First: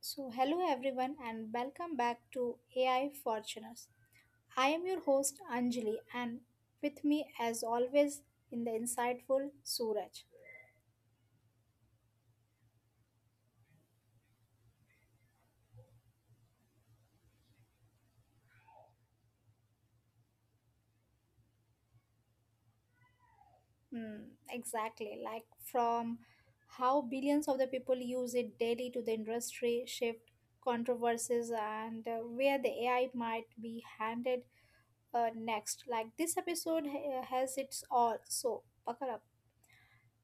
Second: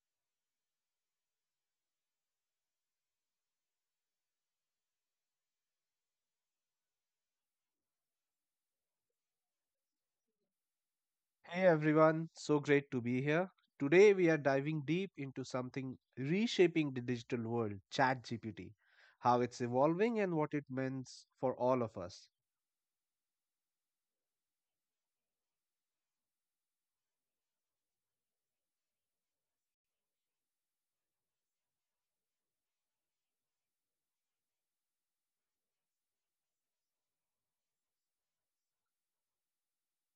So, hello everyone, and welcome back to AI Fortuners. I am your host Anjali, and with me, as always, in the insightful Suraj. Hey everyone, so great to be here. Today we are diving deep into something reshaping the digital world, ChatGPT, how it's evolving and what it means for all of us. Mm, exactly, like from how billions of the people use it daily to the industry shift, controversies, and where the AI might be handed next. Like this episode has its all. So, buckle up.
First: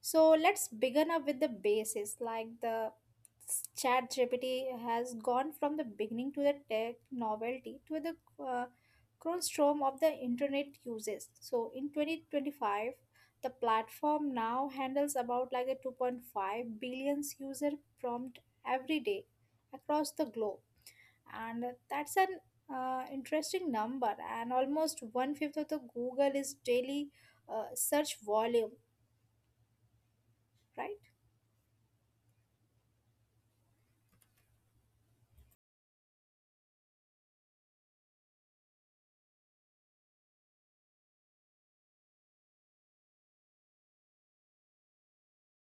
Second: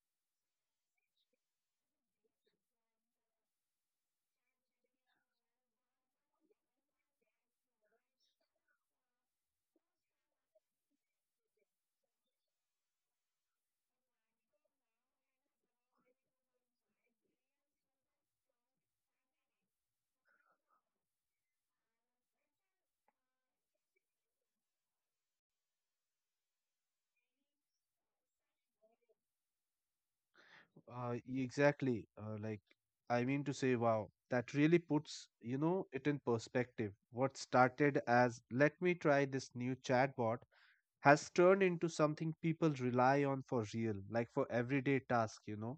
So let's begin up with the basis. Like the chat GPT has gone from the beginning to the tech novelty to the cornerstone of the internet uses. So in 2025, the platform now handles about like a 2.5 billions user prompt every day across the globe. And that's an interesting number and almost one fifth of the Google is daily search volume, right? Exactly, like I mean to say, wow, that really puts it in perspective. What started as let me try this new chatbot has turned into something people rely on for real, like for everyday tasks, you know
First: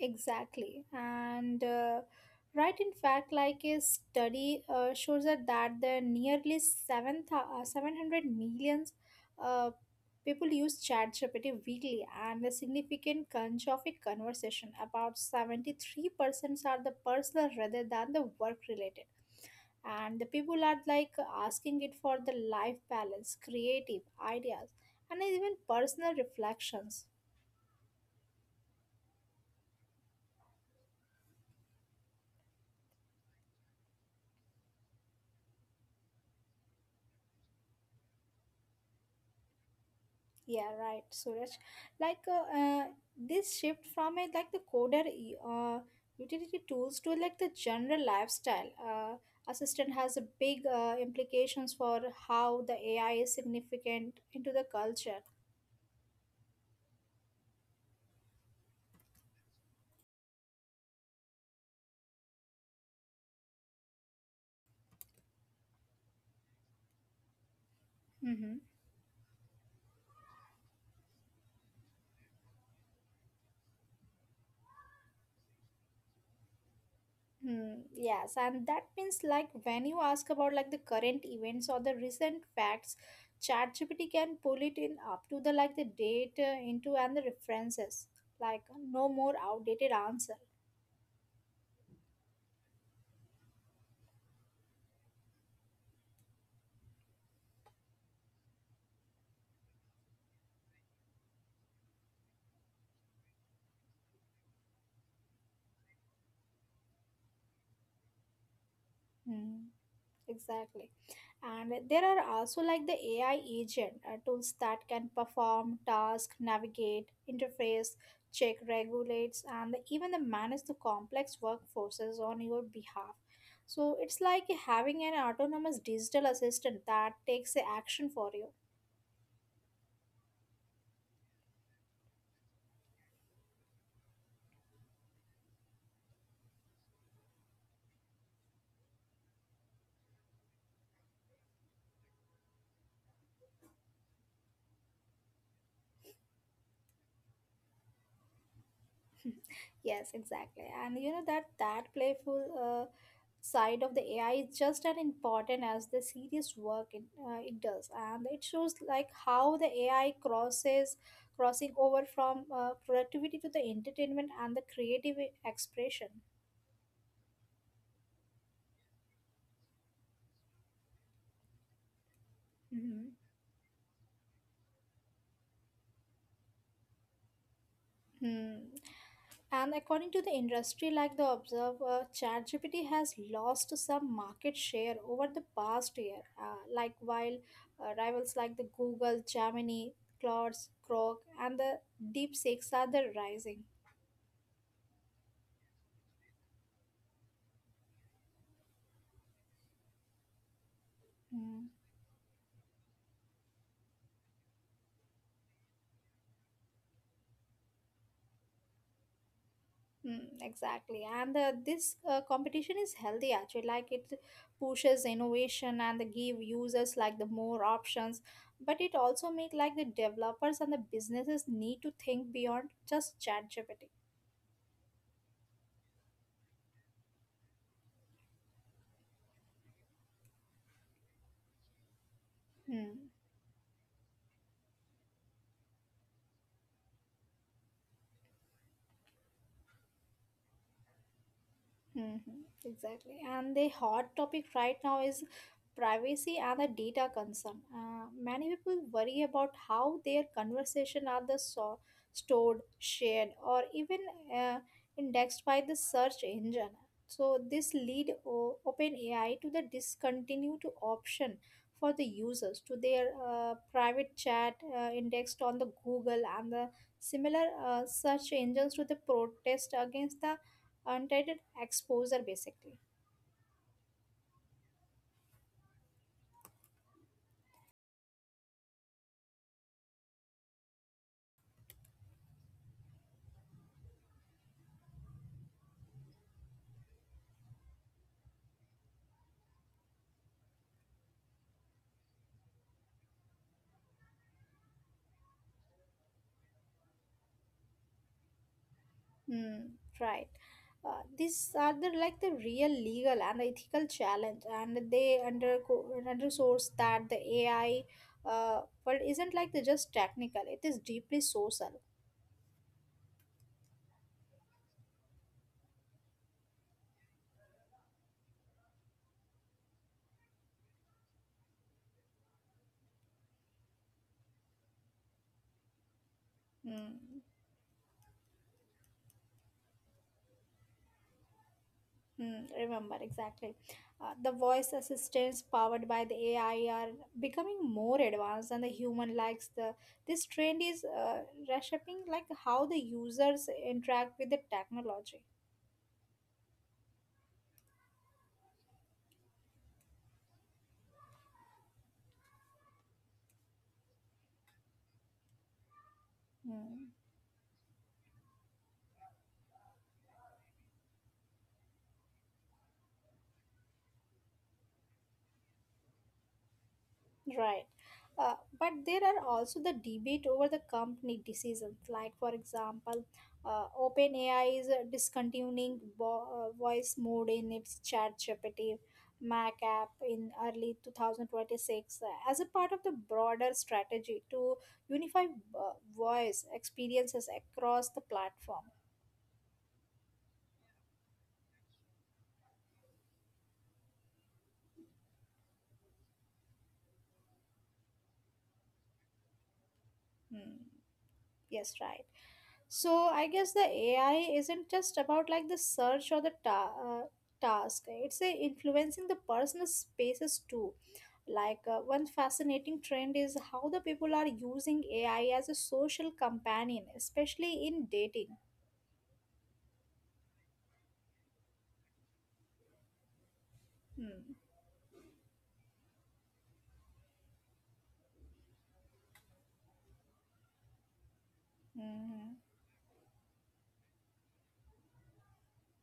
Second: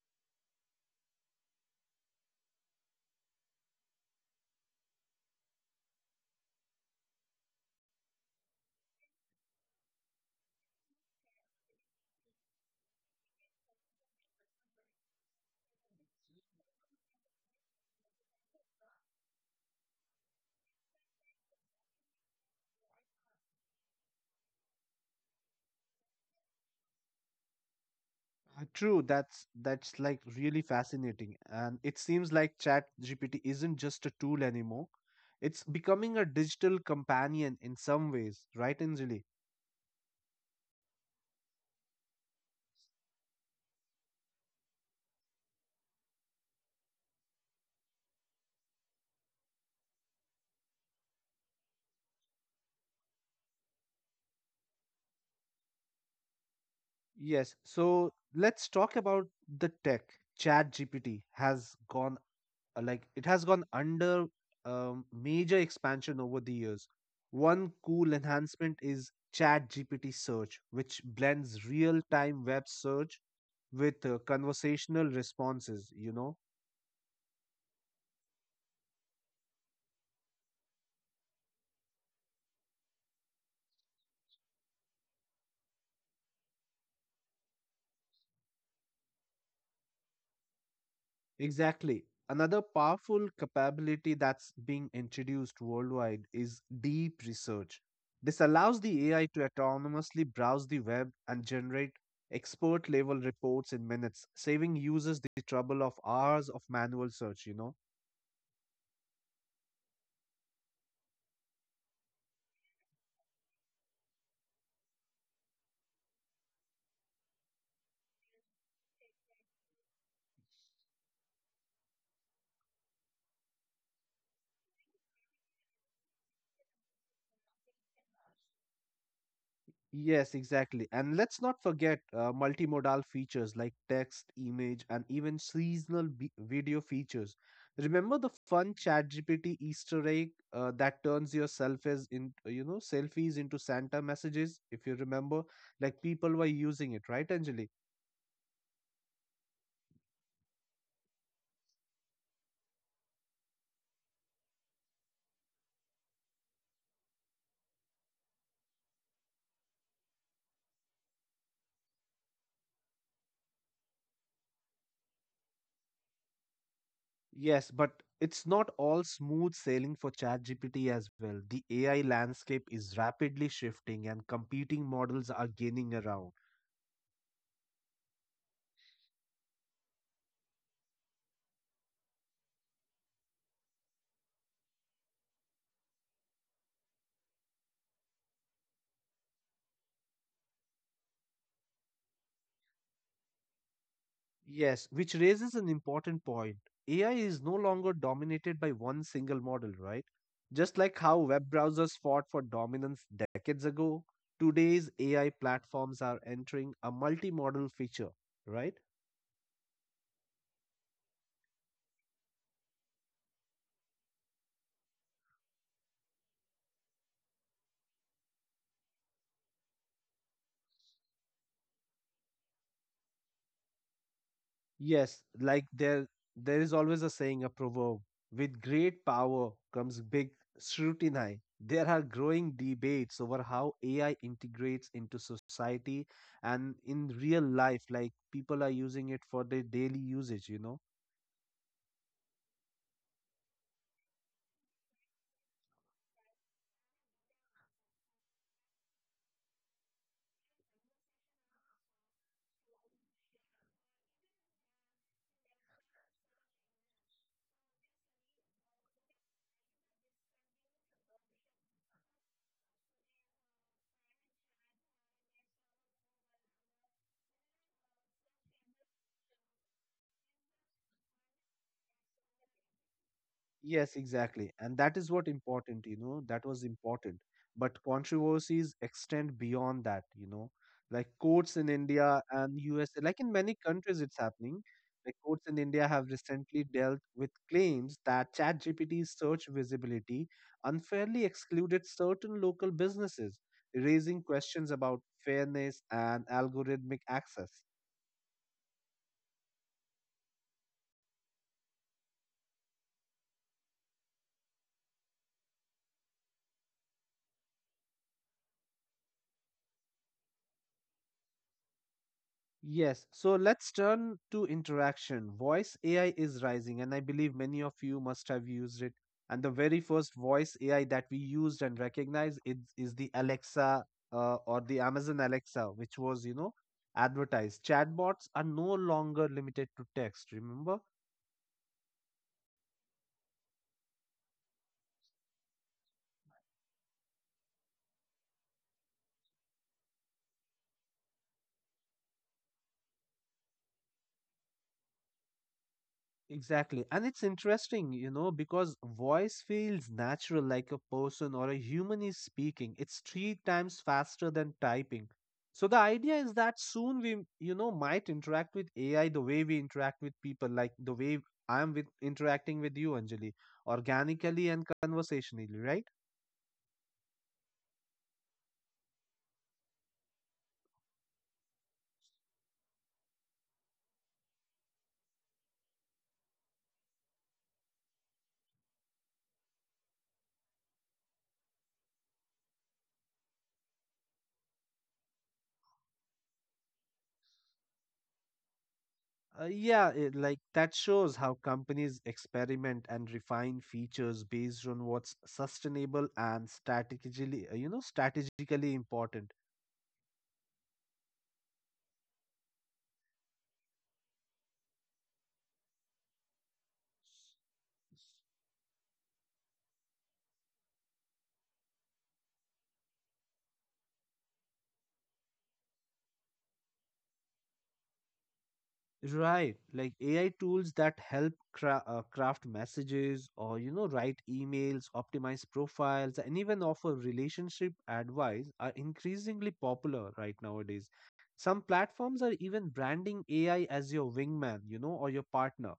Exactly. And right, in fact, like a study shows that the nearly 7, 700 millions uh, people use ChatGPT weekly, and a significant crunch of a conversation about 73% are the personal rather than the work related. And the people are like asking it for the life balance, creative ideas, and even personal reflections. Uh, True, that's like really fascinating. And it seems like Chat GPT isn't just a tool anymore. It's becoming a digital companion in some ways, right, Anjali? Yeah, right, Suraj. Like this shift from a like the coder utility tools to like the general lifestyle assistant has a big implications for how the AI is significant into the culture. Yes. So let's talk about the tech. Chat GPT has gone under major expansion over the years. One cool Mm-hmm. enhancement is Chat GPT search, which blends real time web search with conversational responses. Yes, and that means like when you ask about like the current events or the recent facts, ChatGPT can pull it in up to the like the data into and the references. Like no more outdated answer. Exactly. Another powerful capability that's being introduced worldwide is deep research. This allows the AI to autonomously browse the web and generate expert level reports in minutes, saving users the trouble of hours of manual search. Hmm. Exactly. And there are also like the AI agent tools that can perform task, navigate, interface, check, regulates, and even the manage the complex workforces on your behalf. So it's like having an autonomous digital assistant that takes the action for you. Yes, exactly. And let's not forget multimodal features like text, image, and even seasonal video features. Remember the fun ChatGPT Easter egg that turns your selfies into Santa messages, if you remember? Like people were using it, right, Anjali? Yes, exactly. And you know that playful side of the AI is just as important as the serious work it does, and it shows like how the AI crosses crossing over from productivity to the entertainment and the creative expression. Yes, but it's not all smooth sailing for ChatGPT as well. The AI landscape is Mhm. rapidly shifting and competing models are gaining ground. Hmm. And according to the industry, like the observer, ChatGPT has lost some market share over the past year. Like while rivals like the Google, Gemini, Claude, Grok, and the DeepSeeks are the rising. Yes, which raises an important point. AI is no longer dominated by one single model, right? Just like how Hmm. web browsers fought for dominance decades ago, today's AI platforms are entering a multimodal feature, right? Exactly, and this competition is healthy actually. Like it pushes innovation and they give users like the more options, but it also make like the developers and the businesses need to think beyond just chat GPT. Yes, like there is always a saying, a proverb, with great power comes big scrutiny. There are growing Hmm. debates over how AI integrates into society and in real life, like people are using it for their daily usage. Hmm. Exactly. And the hot topic right now is privacy and the data concern. Many people worry about how their conversation are the stored, shared, or even uh, indexed by the search engine. So this lead OpenAI to the discontinued option for the users to their private chat indexed on the Google and the similar search engines to the protest against the untitled exposure basically. Yes, exactly. And that is what important, that was important. But controversies extend beyond that, like courts in India and USA, like in many countries it's happening. Like courts in India have recently dealt with claims that ChatGPT's search visibility unfairly excluded certain local businesses, raising questions about fairness and algorithmic access. mm, right. These are the like the real legal and ethical challenge and they underscores that the AI world isn't like the just technical, it is deeply social. Yes, so let's turn to interaction. Voice AI is rising, and I believe many of you must have used it. And the very first voice AI that we used and recognized is the Alexa or the Amazon Alexa, which was, mm, advertised. Chatbots are no longer limited to text, remember? Remember exactly. The voice assistants powered by the AI are becoming more advanced and the human likes the this trend is reshaping like how the users interact with the technology. Exactly. And it's interesting, because voice feels natural like a person or a human is speaking. It's three times faster than typing. So the idea is that Hmm. soon we, might interact with AI the way we interact with people, like the way I'm with interacting with you, Anjali, organically and conversationally, right? Right. But there are also the debate over the company decisions. Like, for example, OpenAI is discontinuing voice mode in its ChatGPT Mac app in early 2026 as a part of the broader strategy to unify voice experiences across the platform. Yeah, like that shows how companies experiment and refine features based on what's sustainable and strategically important. Hmm. Yes, right. So I guess the AI isn't just about like the search or the task. It's influencing the personal spaces too. Like one fascinating trend is how the people are using AI as a social companion, especially in dating. Right, like AI tools that help craft messages or write Hmm. emails, optimize profiles, and even offer relationship advice are increasingly popular right nowadays. Some platforms Mhm. are even branding AI as your wingman, or your partner.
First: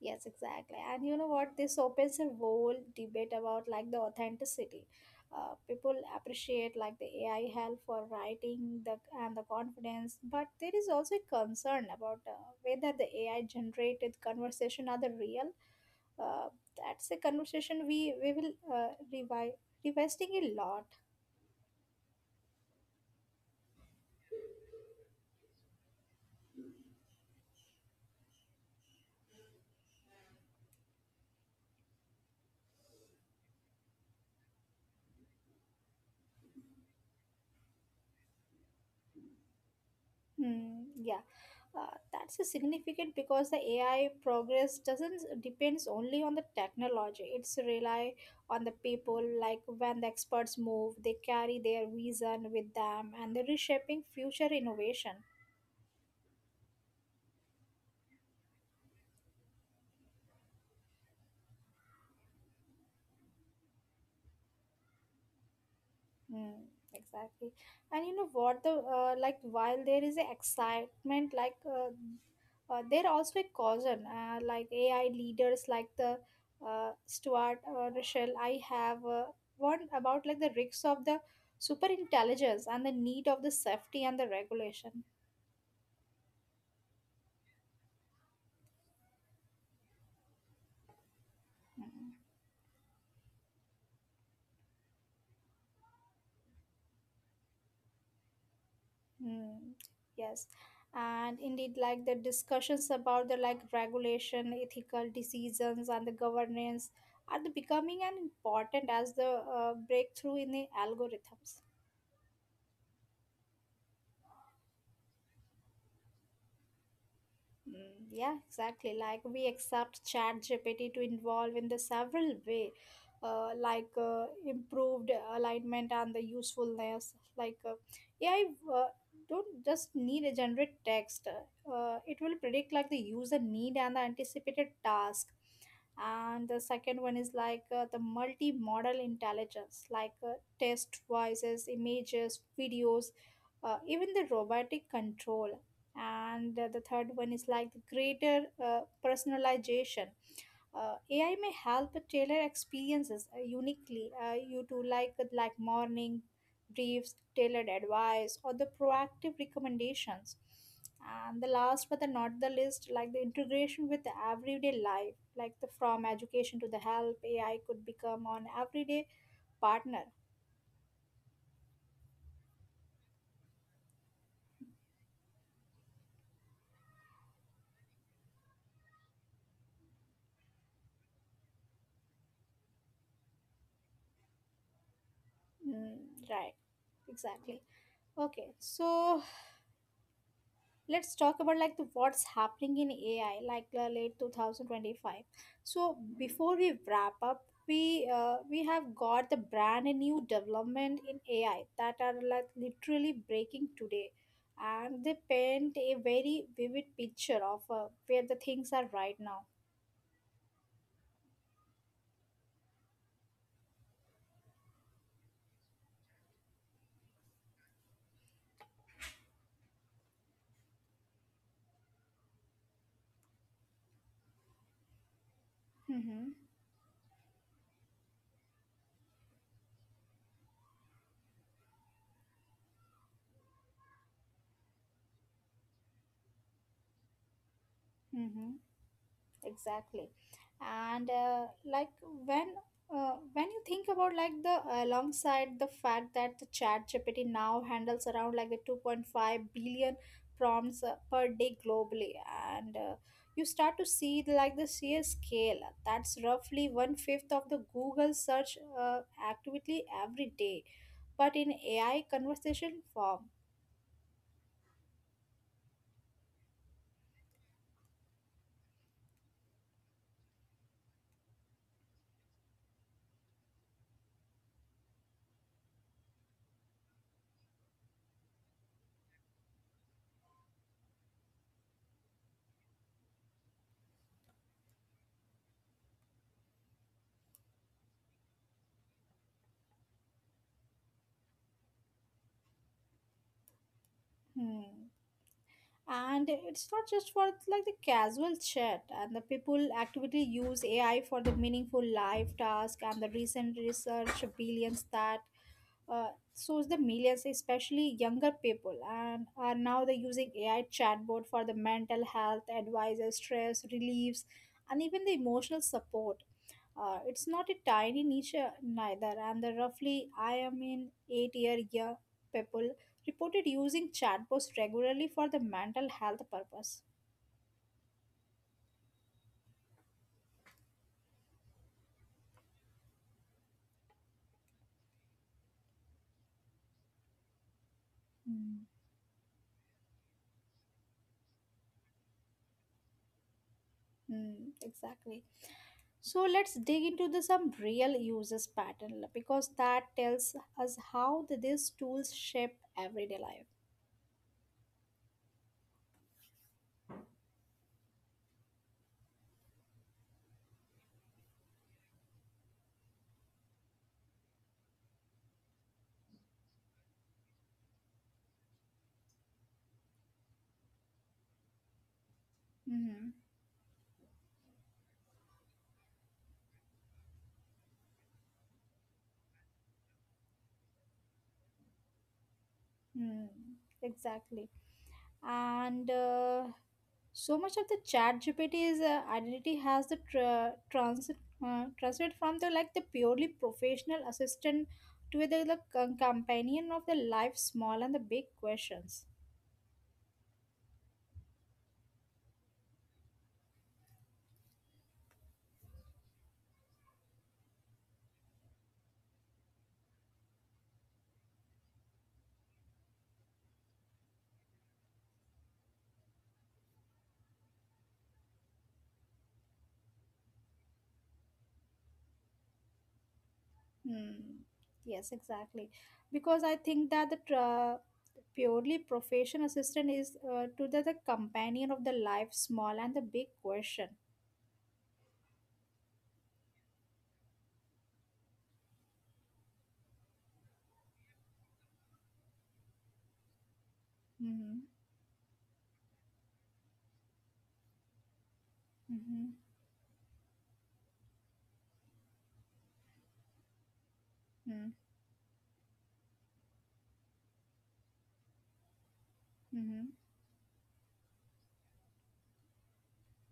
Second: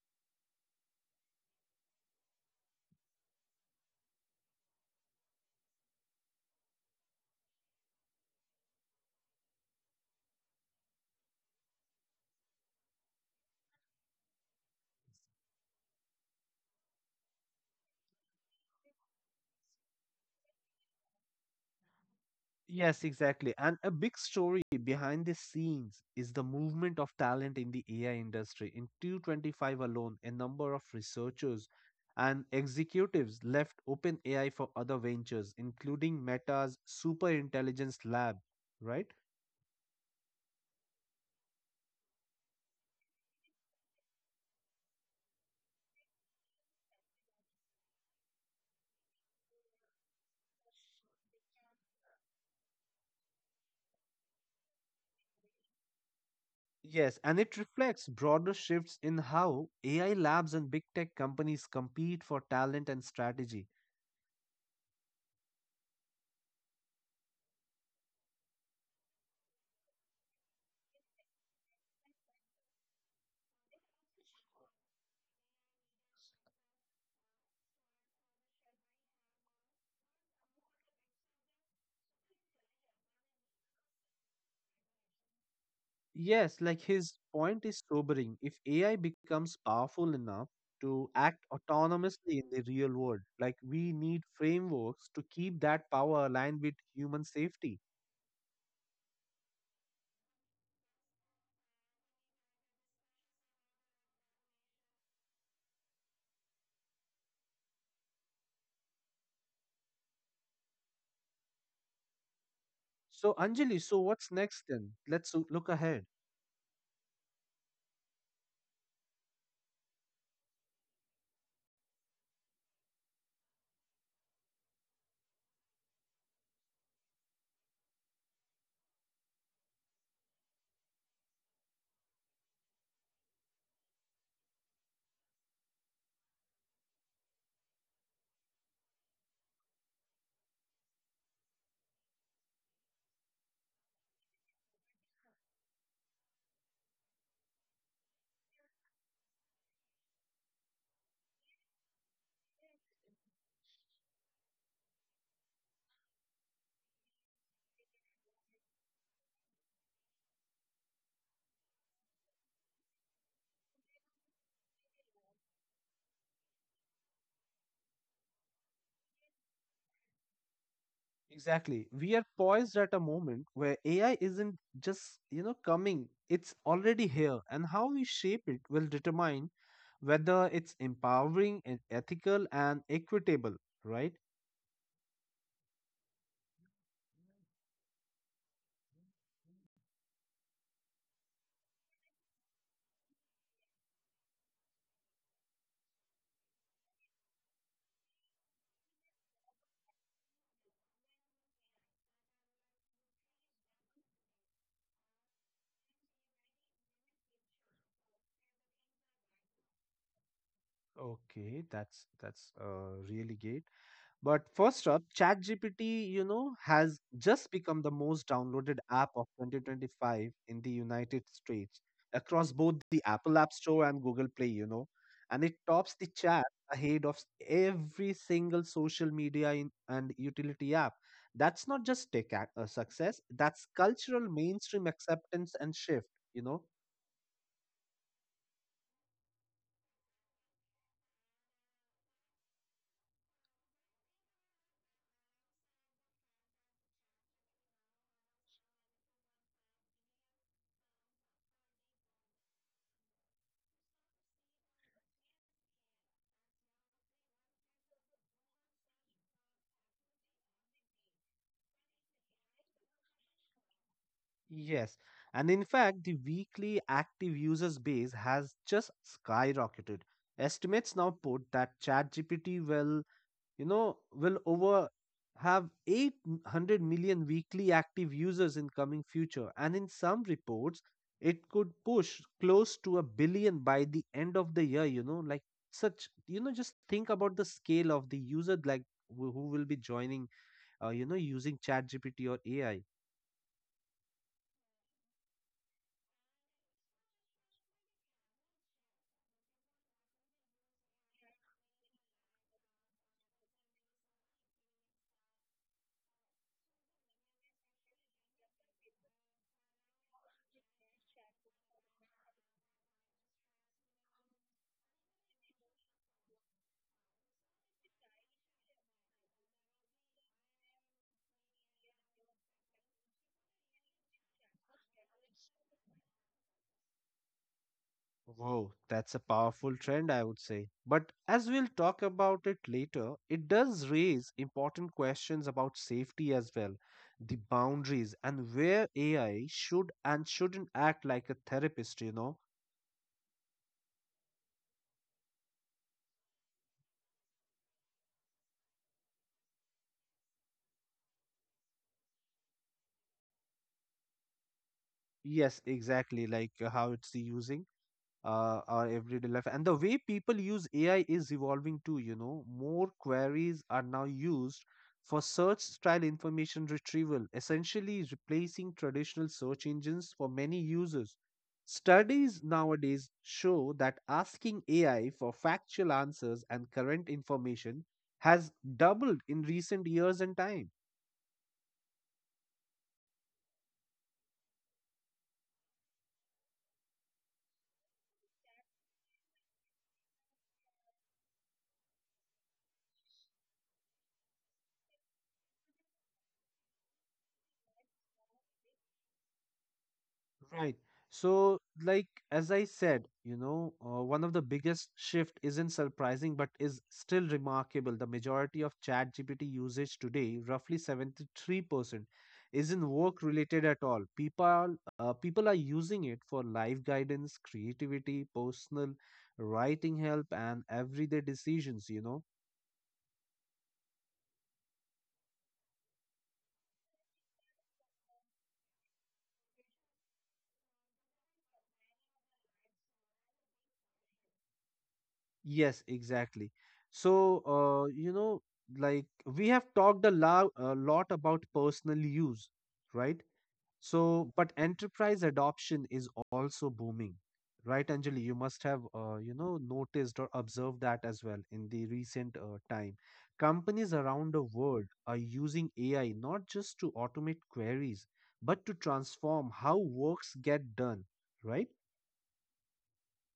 Yes, exactly. And you know what? This opens a whole debate about like the authenticity. People appreciate like the AI help for writing the and the confidence, but there is also a concern about whether the AI generated conversation are the real. Uh, that's a conversation we will revisiting a lot. Yes, exactly. And a big story behind the scenes is the movement of talent in the AI industry. In 225 alone, a number of researchers and executives left OpenAI for other ventures, including Meta's superintelligence lab, right? Hmm, yeah, that's a significant because the AI progress doesn't depends only on the technology. It's rely on the people. Like when the experts move, they carry their vision with them, and they're reshaping future innovation. Yes, and it reflects broader shifts in how AI labs and big tech companies compete for talent and strategy. Mm, exactly. And you know what the like while there is a excitement like there also a caution like AI leaders like the Stuart Russell I have one about like the risks of the super intelligence and the need of the safety and the regulation. Yes, like his point is sobering. If AI becomes powerful enough to act Mm. autonomously in the real world, like we need frameworks to keep that power aligned with human safety. Mm, yes, and indeed, like the discussions about the like regulation, ethical decisions, and the governance are the becoming an important as the breakthrough in the algorithms. So, Anjali, so what's next then? Let's look ahead. Yeah, exactly. Like we accept Chat GPT to involve in the several way, like improved alignment and the usefulness. Like AI uh, don't just need a generate text. It will predict like the user need and the anticipated task. And the second one is like the multi-modal intelligence, like text voices, images, videos, even the robotic control and the third one is like the greater personalization. AI may help tailor experiences uniquely you to like morning briefs, tailored advice, or the proactive recommendations. And the last but the not the least, like the integration with the everyday life like the from education to the help, AI could become an everyday partner. Exactly. We are poised at a moment where AI isn't just, coming, it's already here. And how we shape it will determine whether it's empowering and ethical and equitable, right? Mm, right, exactly. Okay, so let's talk about like the what's happening in AI like late 2025. So before we wrap up, we have got the brand new development in AI that are like literally breaking today and they paint a very vivid picture of where the things are right now. Okay, that's really great. But first up, ChatGPT, has just become the most downloaded app of 2025 in the United States across both the Apple App Store and Google Play, and it tops the Mm-hmm. chat ahead of every single social media in, and utility app. That's not just tech success, that's cultural mainstream acceptance and shift, you know. Mm-hmm. Exactly. And like when when you think about like the alongside the fact that the chat GPT now handles around like the 2.5 billion prompts per day globally and you start to see the, like the sheer scale. That's roughly one fifth of the Google search activity every day, but in AI conversation form. Yes, and in fact, the weekly active users base has just skyrocketed. Estimates now put that ChatGPT will over have 800 million weekly active users in coming future, and in some reports, it could push close to a billion by the end of the year. Like such, just think about the scale of the user, like who will be joining, using ChatGPT or AI. Hmm. And it's not just for like the casual chat and the people actively use AI for the meaningful life task and the recent research billions that uh, so the millions, especially younger people, and are now they using AI chatbot for the mental health advisors, stress reliefs, and even the emotional support. It's not a tiny niche neither, and the roughly I am in eight year people reported using chatbots regularly for the mental health purpose. Whoa, that's a powerful trend, I would say. But as we'll talk about it later, it does raise important questions about safety as well, the boundaries, and Mm. where AI should and shouldn't act like a therapist, you know? Mm, exactly. So let's dig into the some real users pattern because that tells us how the, these tools shape everyday life. Yes, exactly, like how it's using our everyday life, and the way people use AI is evolving too. More queries are now used for search style information retrieval, essentially replacing traditional search engines for many users. Studies Mm-hmm. nowadays show that asking AI for factual answers and current information has doubled in recent years and time. Mm, exactly. And so much of the chat GPT's identity has the tra- transit translated from the like the purely professional assistant to the companion of the life small and the big questions. Right. So, like as I said, one of the biggest shift isn't surprising, but is still remarkable. The majority of ChatGPT usage today, roughly 73%, isn't work related at all. People are using it for life guidance, creativity, personal writing help, and everyday decisions. Hmm. Yes, exactly. Because I think that the purely professional assistant is to the companion of the life small and the big question. Yes, exactly. So, like we have talked a lot about personal use, right? So, but Mm-hmm. enterprise adoption is also booming, right, Anjali? You must have, Mm-hmm. Noticed or observed that as well in the recent time. Companies around the Mm-hmm. world are using AI not just to automate queries, but to transform how Mm-hmm. works get done, right?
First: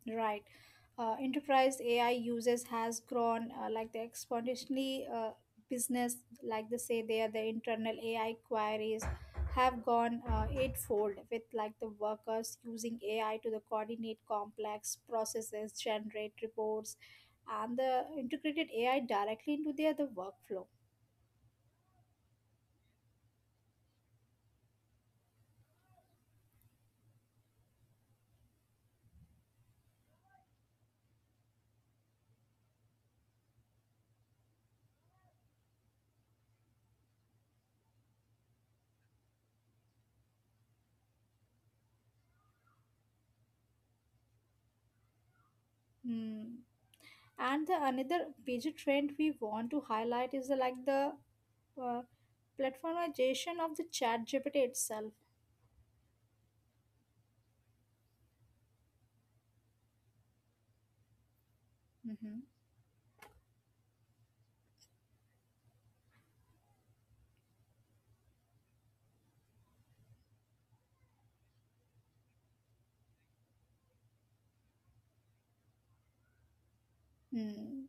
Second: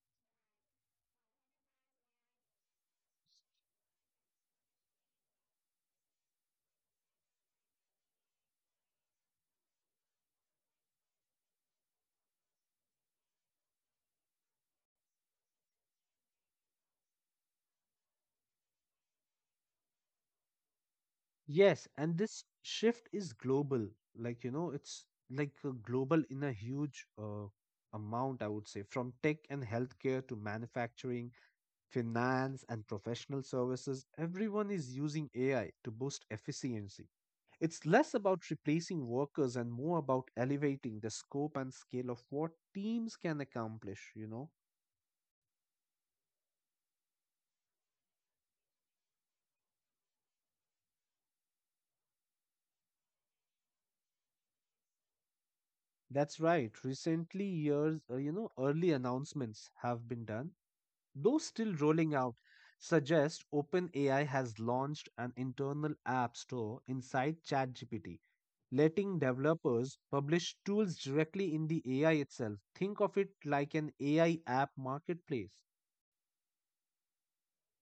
Right. Enterprise AI uses has grown like the exponentially business, like they say there, the internal AI queries have gone eightfold with like the workers using AI to the coordinate complex processes, generate reports, and the integrated AI directly into their the workflow. Yes, and this shift is global. Like, it's like global in a huge amount, I would say, from tech and healthcare to manufacturing, finance, and professional services, everyone is using AI to boost efficiency. It's less about replacing workers and more about elevating the scope and scale of what teams can accomplish. Hmm. And the another major trend we want to highlight is the, like the uh, platformization of the chat GPT itself. That's right. Recently, early announcements have been done, though still rolling Mhm. out, suggest OpenAI has launched an internal app store inside ChatGPT, letting developers publish tools directly in the AI itself. Think of it like an AI app marketplace. Hmm.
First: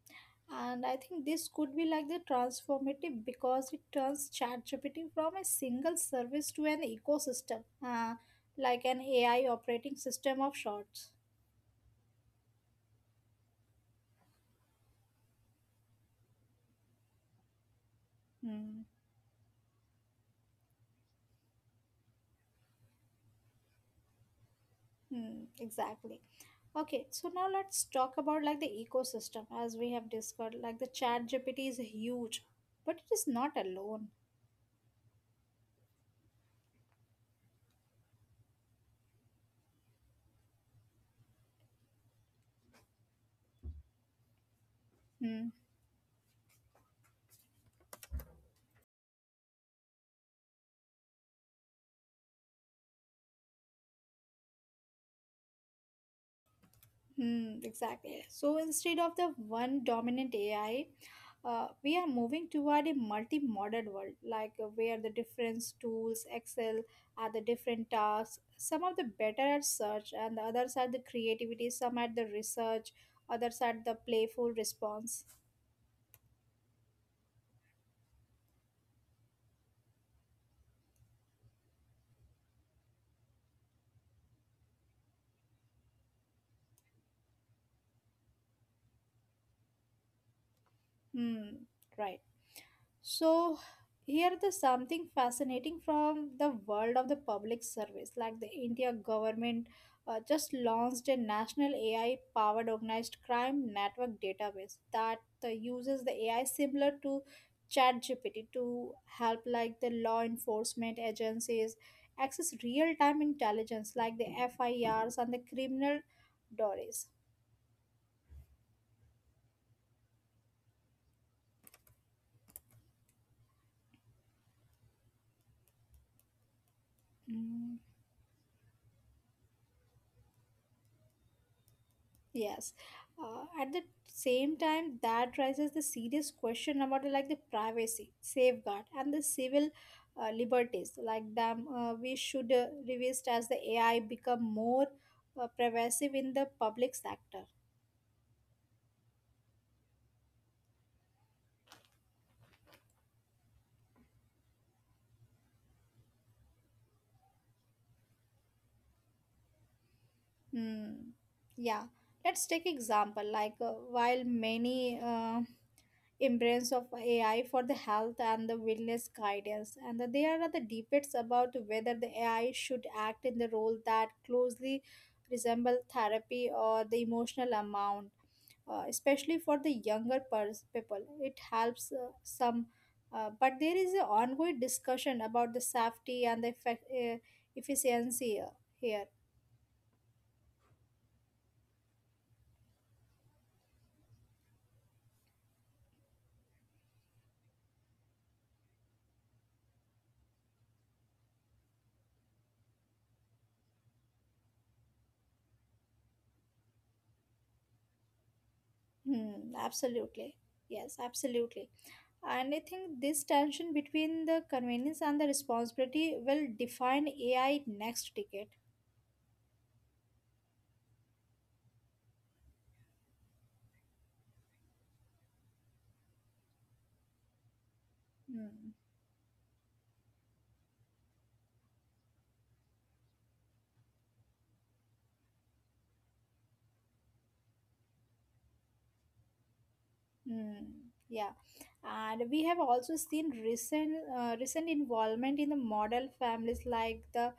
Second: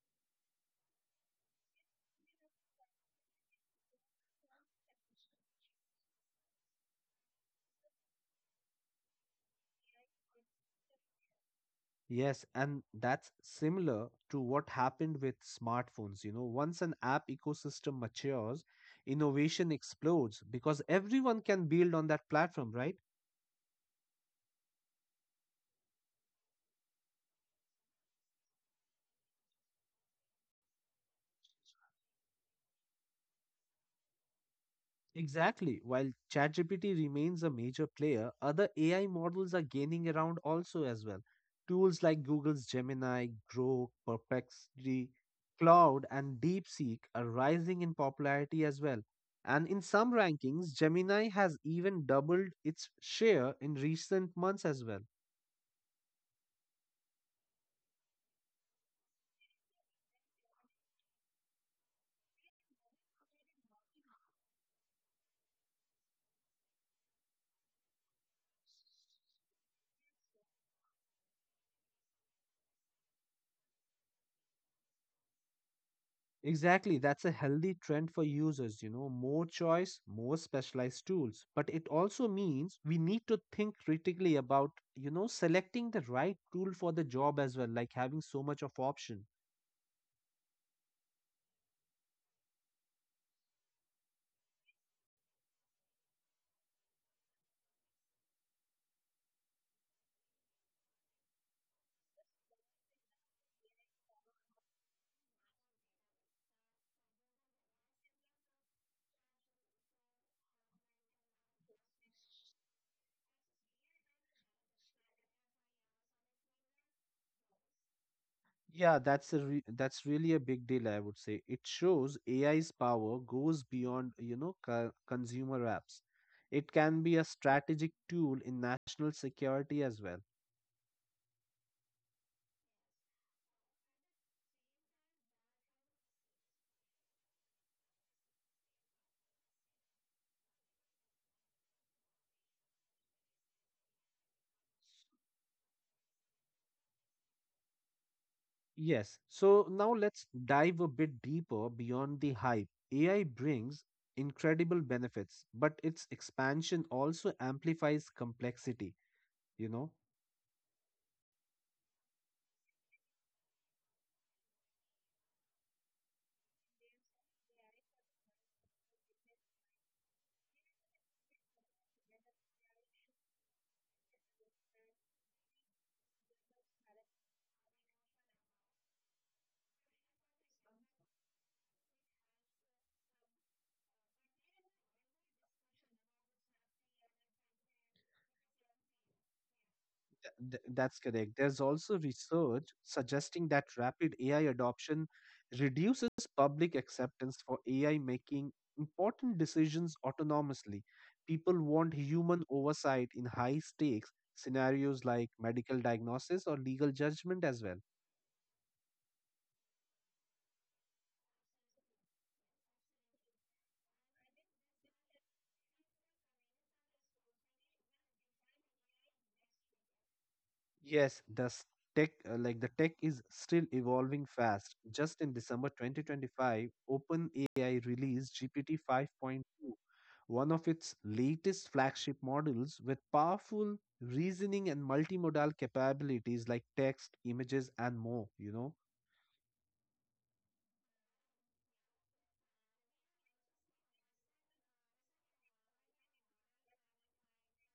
And I think this could be like the transformative because it turns ChatGPT from a single service to an ecosystem, like an AI operating system of sorts. Yes, and that's similar to what happened with smartphones. Once an app ecosystem matures, Hmm. innovation explodes because everyone can build on that platform, right? Hmm. Exactly. Okay, so now let's talk about like the ecosystem as we have discussed. Like the ChatGPT is huge, but it is not alone. Exactly. While ChatGPT remains a major player, other AI models are gaining around also as well. Tools like Google's Gemini, Grok, Perplexity, Hmm. Cloud, and DeepSeek are rising in popularity as well. And in some rankings, Gemini has even doubled its share in recent months as well. Hmm, exactly. So instead of the one dominant AI, we are moving toward a multi-modal world, like where the different tools excel at the different tasks. Some of the better at search, and the others are the creativity. Some at the research, others at the playful response. Exactly, that's a healthy trend for users, more choice, more specialized tools. But it also means we need to think critically about, selecting the right tool for the job as well, like having so much of option. Hmm, right. So here the something fascinating from the world of the public service, like the India government just launched a national AI-powered organized crime network database that uses the AI similar to ChatGPT to help like the law enforcement agencies access real-time intelligence like the FIRs and the criminal dories. Yeah, that's really a big deal, I would say. It shows AI's power goes beyond, consumer apps. It can be a Mm. strategic tool in national security as well. Yes. At the same time, that raises the serious question about like the privacy safeguard and the civil liberties. Like them, we should revisit as the AI become more pervasive in the public sector. Yes. So now let's dive a bit deeper beyond the hype. AI brings incredible benefits, but its expansion also amplifies complexity. You know, Hmm. Yeah. Let's take example. Like while many embrace of AI for the health and the wellness guidance. And there are the debates about whether the AI should act in the role that closely resemble therapy or the emotional amount, especially for the younger people. It helps some, but there is an ongoing discussion about the safety and the efficiency here. that's correct. There's also research suggesting that rapid AI adoption reduces public acceptance for AI making important decisions autonomously. People want human oversight in high stakes scenarios like medical diagnosis or legal judgment as well. Hmm, absolutely. Yes, absolutely. And I think this tension between the convenience and the responsibility will define AI next decade. Yes, the tech is still evolving fast. Just in December 2025, OpenAI released GPT Mm. 5.2, one of its latest flagship models with powerful reasoning and multimodal capabilities like text, images and more. Mm, yeah, and we have also seen recent involvement in the model families like the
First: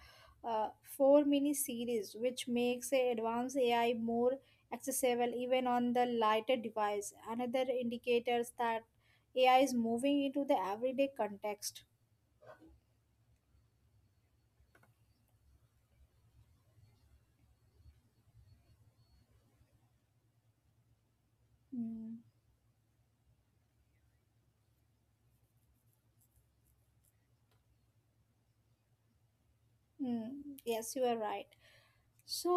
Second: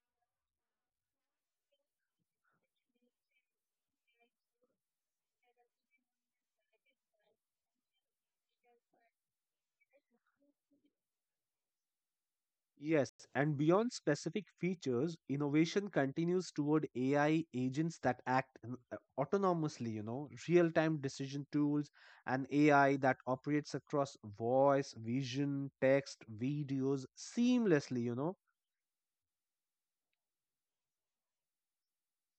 uh, four mini series, which makes a advanced AI more accessible even on the lighter device. Another indicators that AI is moving into the everyday context. Yes, and beyond specific features, innovation continues toward AI agents that act autonomously, real time decision tools, Mm. and AI that operates across voice, vision, text, videos seamlessly. Mm, yes, you are right. So,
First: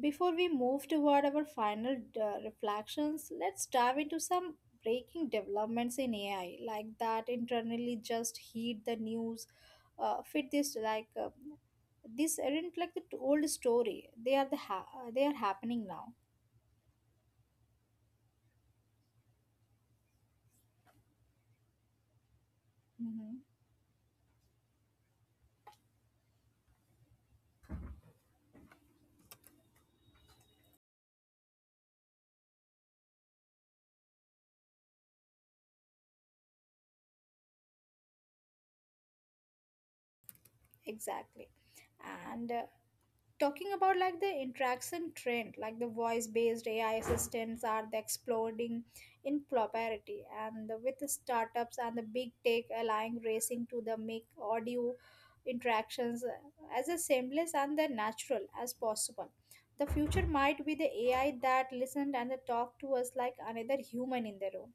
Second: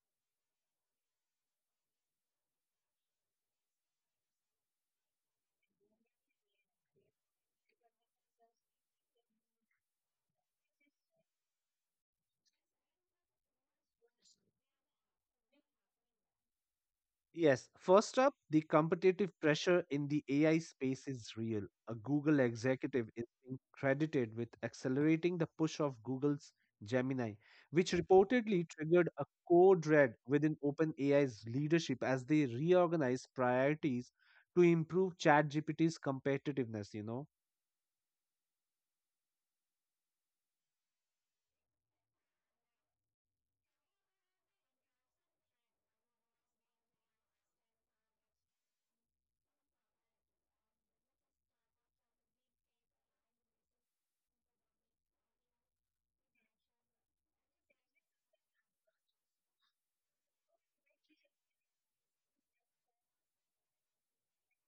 before we move toward our final reflections, let's dive into some breaking developments in AI, like that internally just heed the news, fit this like these aren't like the old story. They are happening now. Yes, first up, the competitive pressure in the AI space is real. A Google executive is Hmm. being credited with accelerating the push of Google's Gemini, which reportedly triggered a code red within OpenAI's leadership as they reorganize priorities to improve ChatGPT's competitiveness. Exactly, and talking about like the interaction trend, like the voice based AI assistants are the exploding in popularity and the, with the startups and the big tech allowing racing to the make audio interactions as a seamless and the natural as possible. The future might be the AI that listened and the talk to us like another human in the room.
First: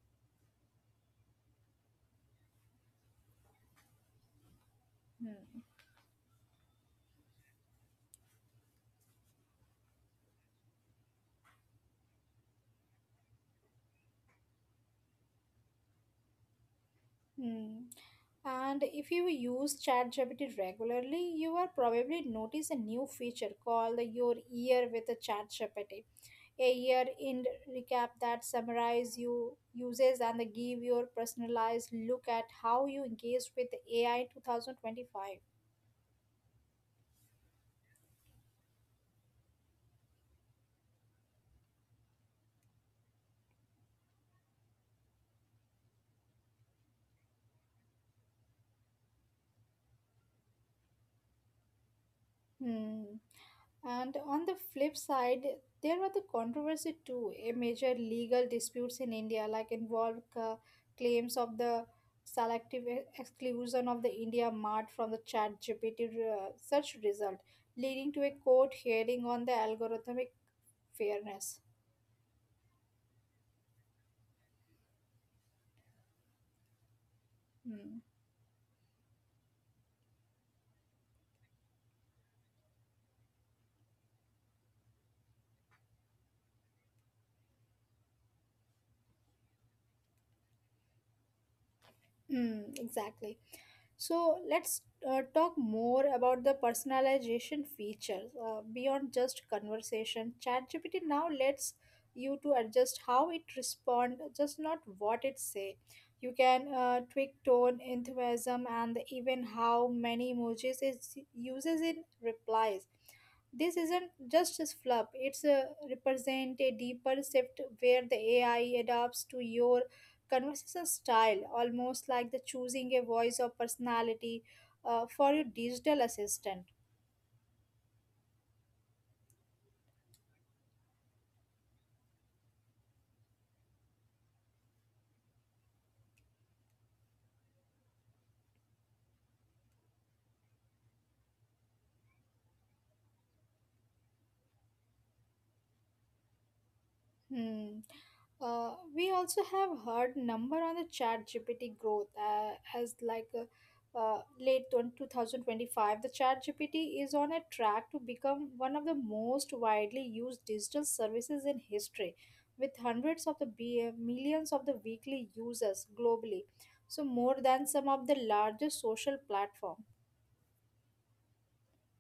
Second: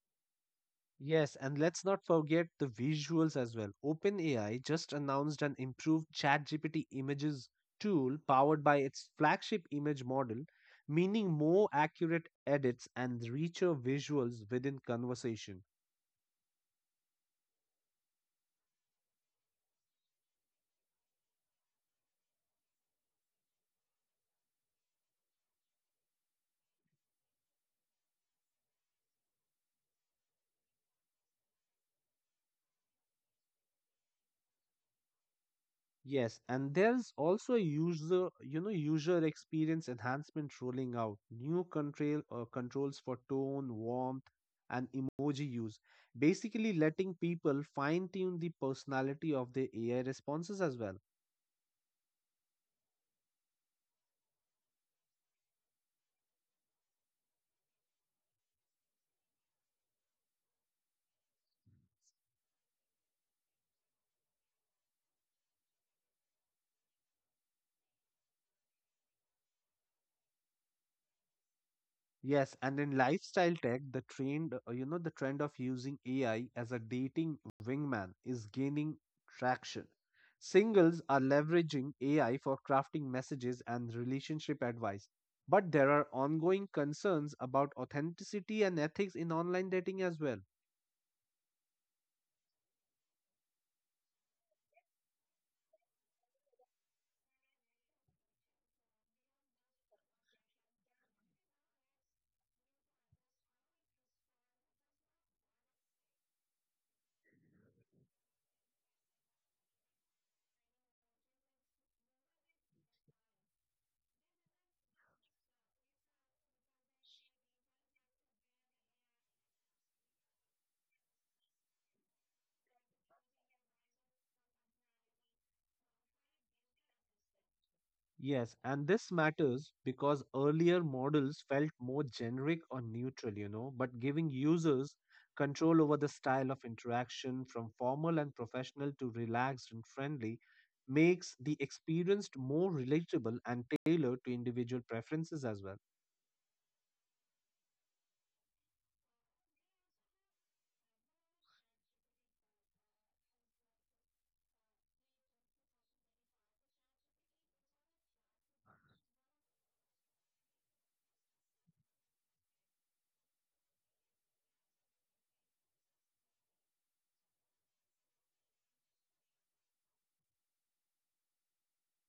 Yes, and let's not forget the visuals as well. OpenAI just announced an Hmm. improved ChatGPT images tool powered by its flagship image model, meaning more accurate edits and richer visuals within conversation. Hmm. And if you use ChatGPT regularly, you will probably notice a new feature called Your Year with ChatGPT. A year-end recap that summarizes your uses and give your personalized look at how you engaged with AI in 2025. Yes, and there's also a user experience enhancement rolling out new controls for tone, warmth, and emoji use, basically letting people fine tune the personality of their AI responses as well. Hmm. And on the flip side, there are the controversy too. A major legal disputes in India, like involved claims of the selective exclusion of the India Mart from the Chat GPT search result, leading to a court hearing on the algorithmic fairness. Yes, and in lifestyle tech, the trend of using AI as a dating Hmm. wingman is gaining traction. Singles are leveraging AI for crafting messages and relationship advice. But there are ongoing concerns about authenticity and ethics in online dating as well. Hmm, exactly. So let's talk more about the personalization features beyond just conversation. ChatGPT now lets you to adjust how it respond, just not what it say. You can tweak tone, enthusiasm, and even how many emojis it uses in replies. This isn't just a fluff, it's a represent a deeper shift where the AI adapts to your conversation style, almost like the choosing a voice or personality for your digital assistant. Yes, and this matters because earlier models felt more generic or neutral, but giving users control over the style of interaction, from formal and professional to relaxed and friendly, makes the experience more relatable and tailored to individual preferences as well. Hmm. We also have heard number on the chat GPT growth as like late 2025. The chat GPT is on a track to become one of the most widely used digital services in history with hundreds of the millions of the weekly users globally. So more than some of the largest social platform.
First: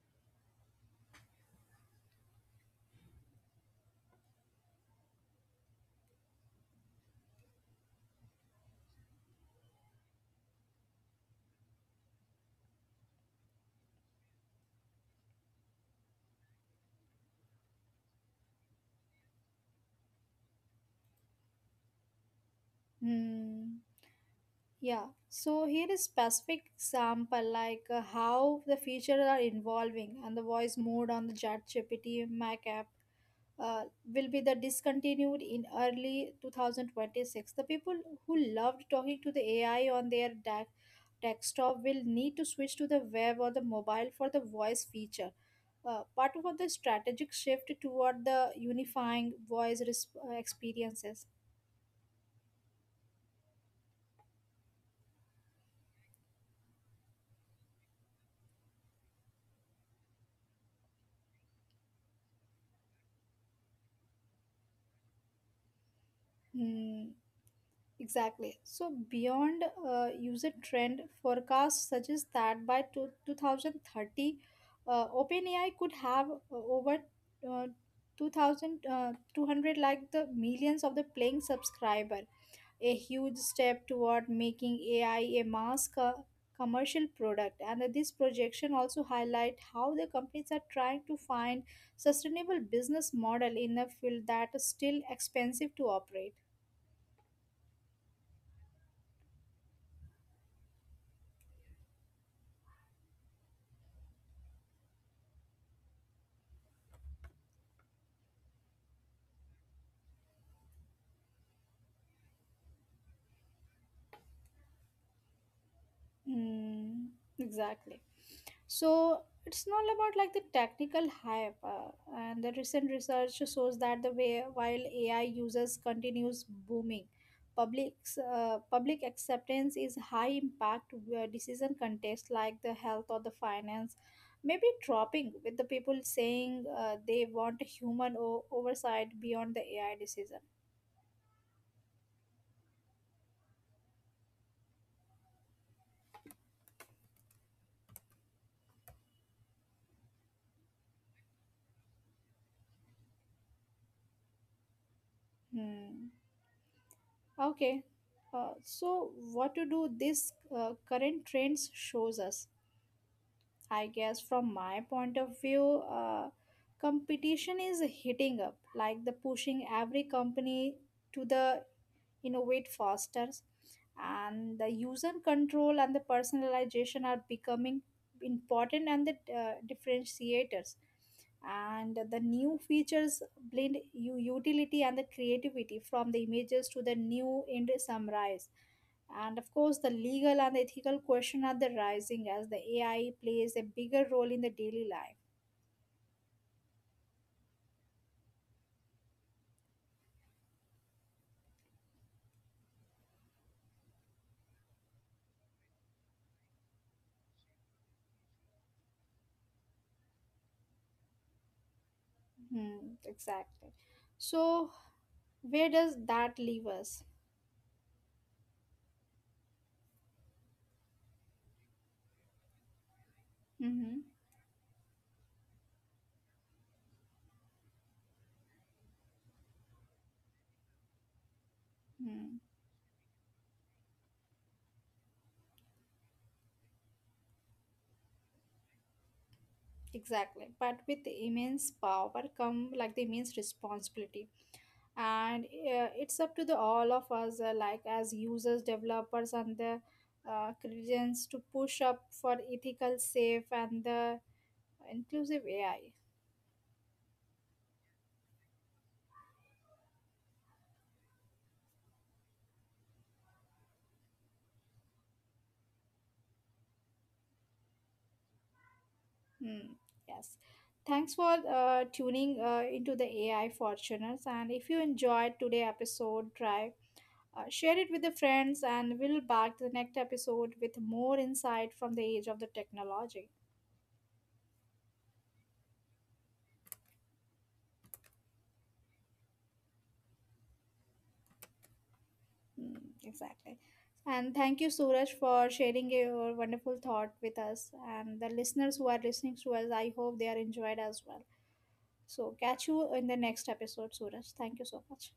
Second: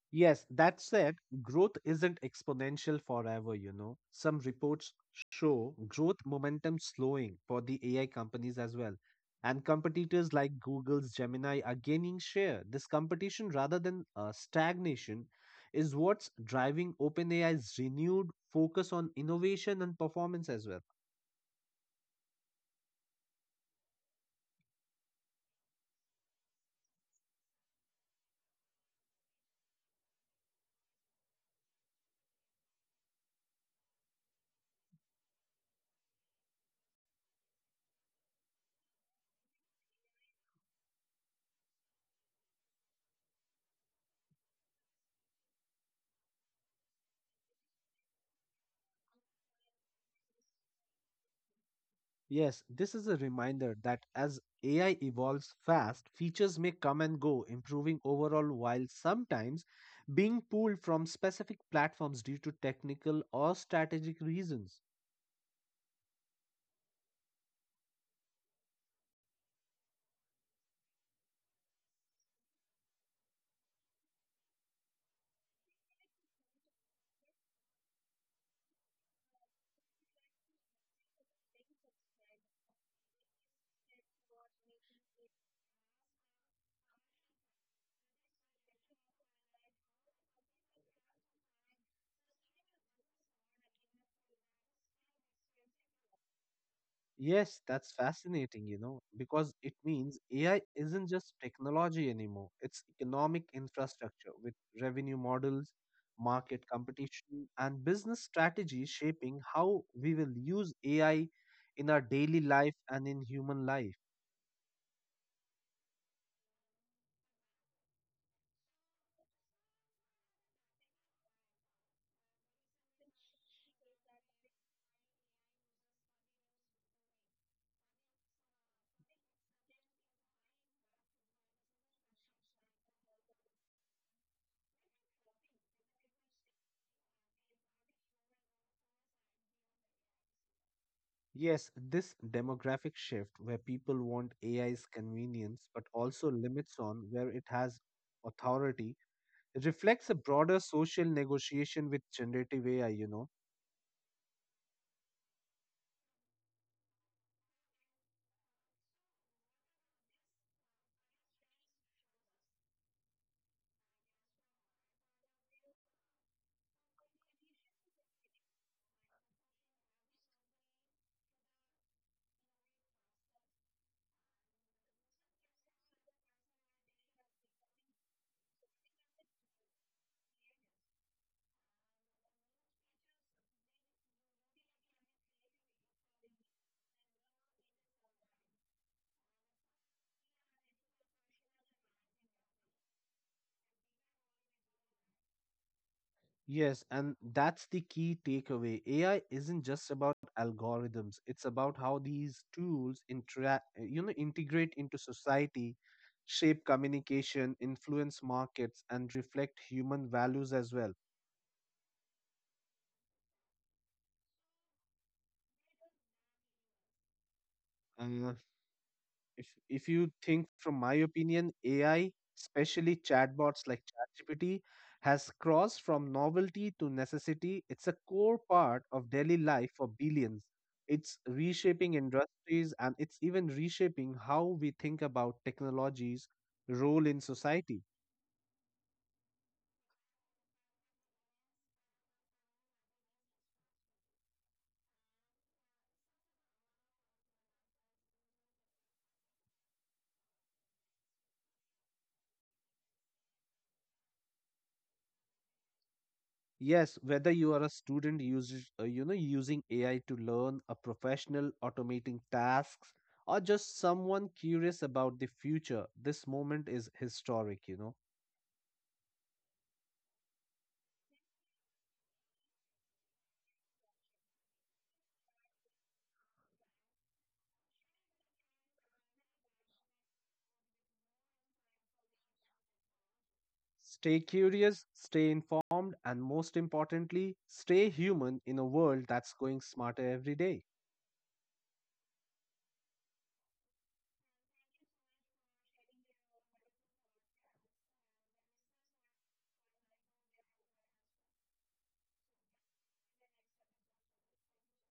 Yes, that said, growth isn't exponential forever. Some reports show growth momentum slowing for the AI companies as well. And competitors like Google's Gemini are gaining share. This competition, rather than stagnation, is what's driving OpenAI's renewed focus on innovation and performance as well. Hmm. Yeah, so here is specific example like how the features are evolving, and the voice mode on the ChatGPT Mac app uh, will be the discontinued in early 2026. The people who loved talking to the AI on their desktop will need to switch to the web or the mobile for the voice feature. Part of the strategic shift toward the unifying voice experiences. Yes, this is a reminder that as AI evolves fast, features may come and go, improving overall while sometimes being pulled from specific platforms due to technical or strategic reasons. Hmm. Exactly. So beyond user trend, forecast suggests that by 2030, OpenAI could have over uh, 2,200 like the millions of the paying subscriber, a huge step toward making AI a mass commercial product. And this projection also highlight how the companies are trying to find sustainable business model in a field that is still expensive to operate. Yes, that's fascinating, because it means AI isn't just technology anymore, it's economic infrastructure with revenue models, market competition, and business strategy shaping how we will use AI in our daily life and in human life. Mm, exactly. So it's not about like the technical hype, and the recent research shows that the way while AI users continues booming, public public acceptance is high impact where decision context like the health or the finance may be dropping with the people saying they want a human oversight beyond the AI decision. Yes, this demographic shift, where people want AI's convenience but also limits on where it has authority, reflects a broader social negotiation with generative AI. Hmm. Okay, so what to do this current trends shows us. I guess from my point of view, competition is hitting up, like the pushing every company to the innovate faster, and the user control and the personalization are becoming important and the differentiators and the new features blend utility and the creativity, from the images to the new end summarize. And of course the legal and ethical question are the rising as the AI plays a bigger role in the daily life. Yes, and that's the key takeaway. AI isn't just about algorithms, it's about how these tools interact, integrate into society, shape communication, influence markets, and reflect human values as well. Hmm, exactly. So where does that leave us? Uh, if if you think, from my opinion, AI especially chatbots Mm-hmm. like ChatGPT has crossed from novelty to necessity. It's a core part of daily life for billions. It's reshaping Hmm. industries, and it's even reshaping how we think about technology's role in society. Exactly. But with the immense power come like the immense responsibility. And it's up to the all of us, like as users, developers, and the citizens to push up for ethical, safe, and the inclusive AI. Yes, whether you are a student using AI to learn, a professional automating tasks, or just someone curious about the future, this moment is historic. Hmm. Yes. Thanks for tuning into the AI Fortuners. And if you enjoyed today episode, try share it with the friends, and we'll back to the next episode with more insight from the age of the technology. Stay curious, stay informed, and most importantly, stay human in a world that's going smarter every day. Mm, exactly. And thank you, Suraj, for sharing your wonderful thought with us. And the listeners who are listening to us, I hope they are enjoyed as well. So, catch you in the next episode, Suraj. Thank you so much.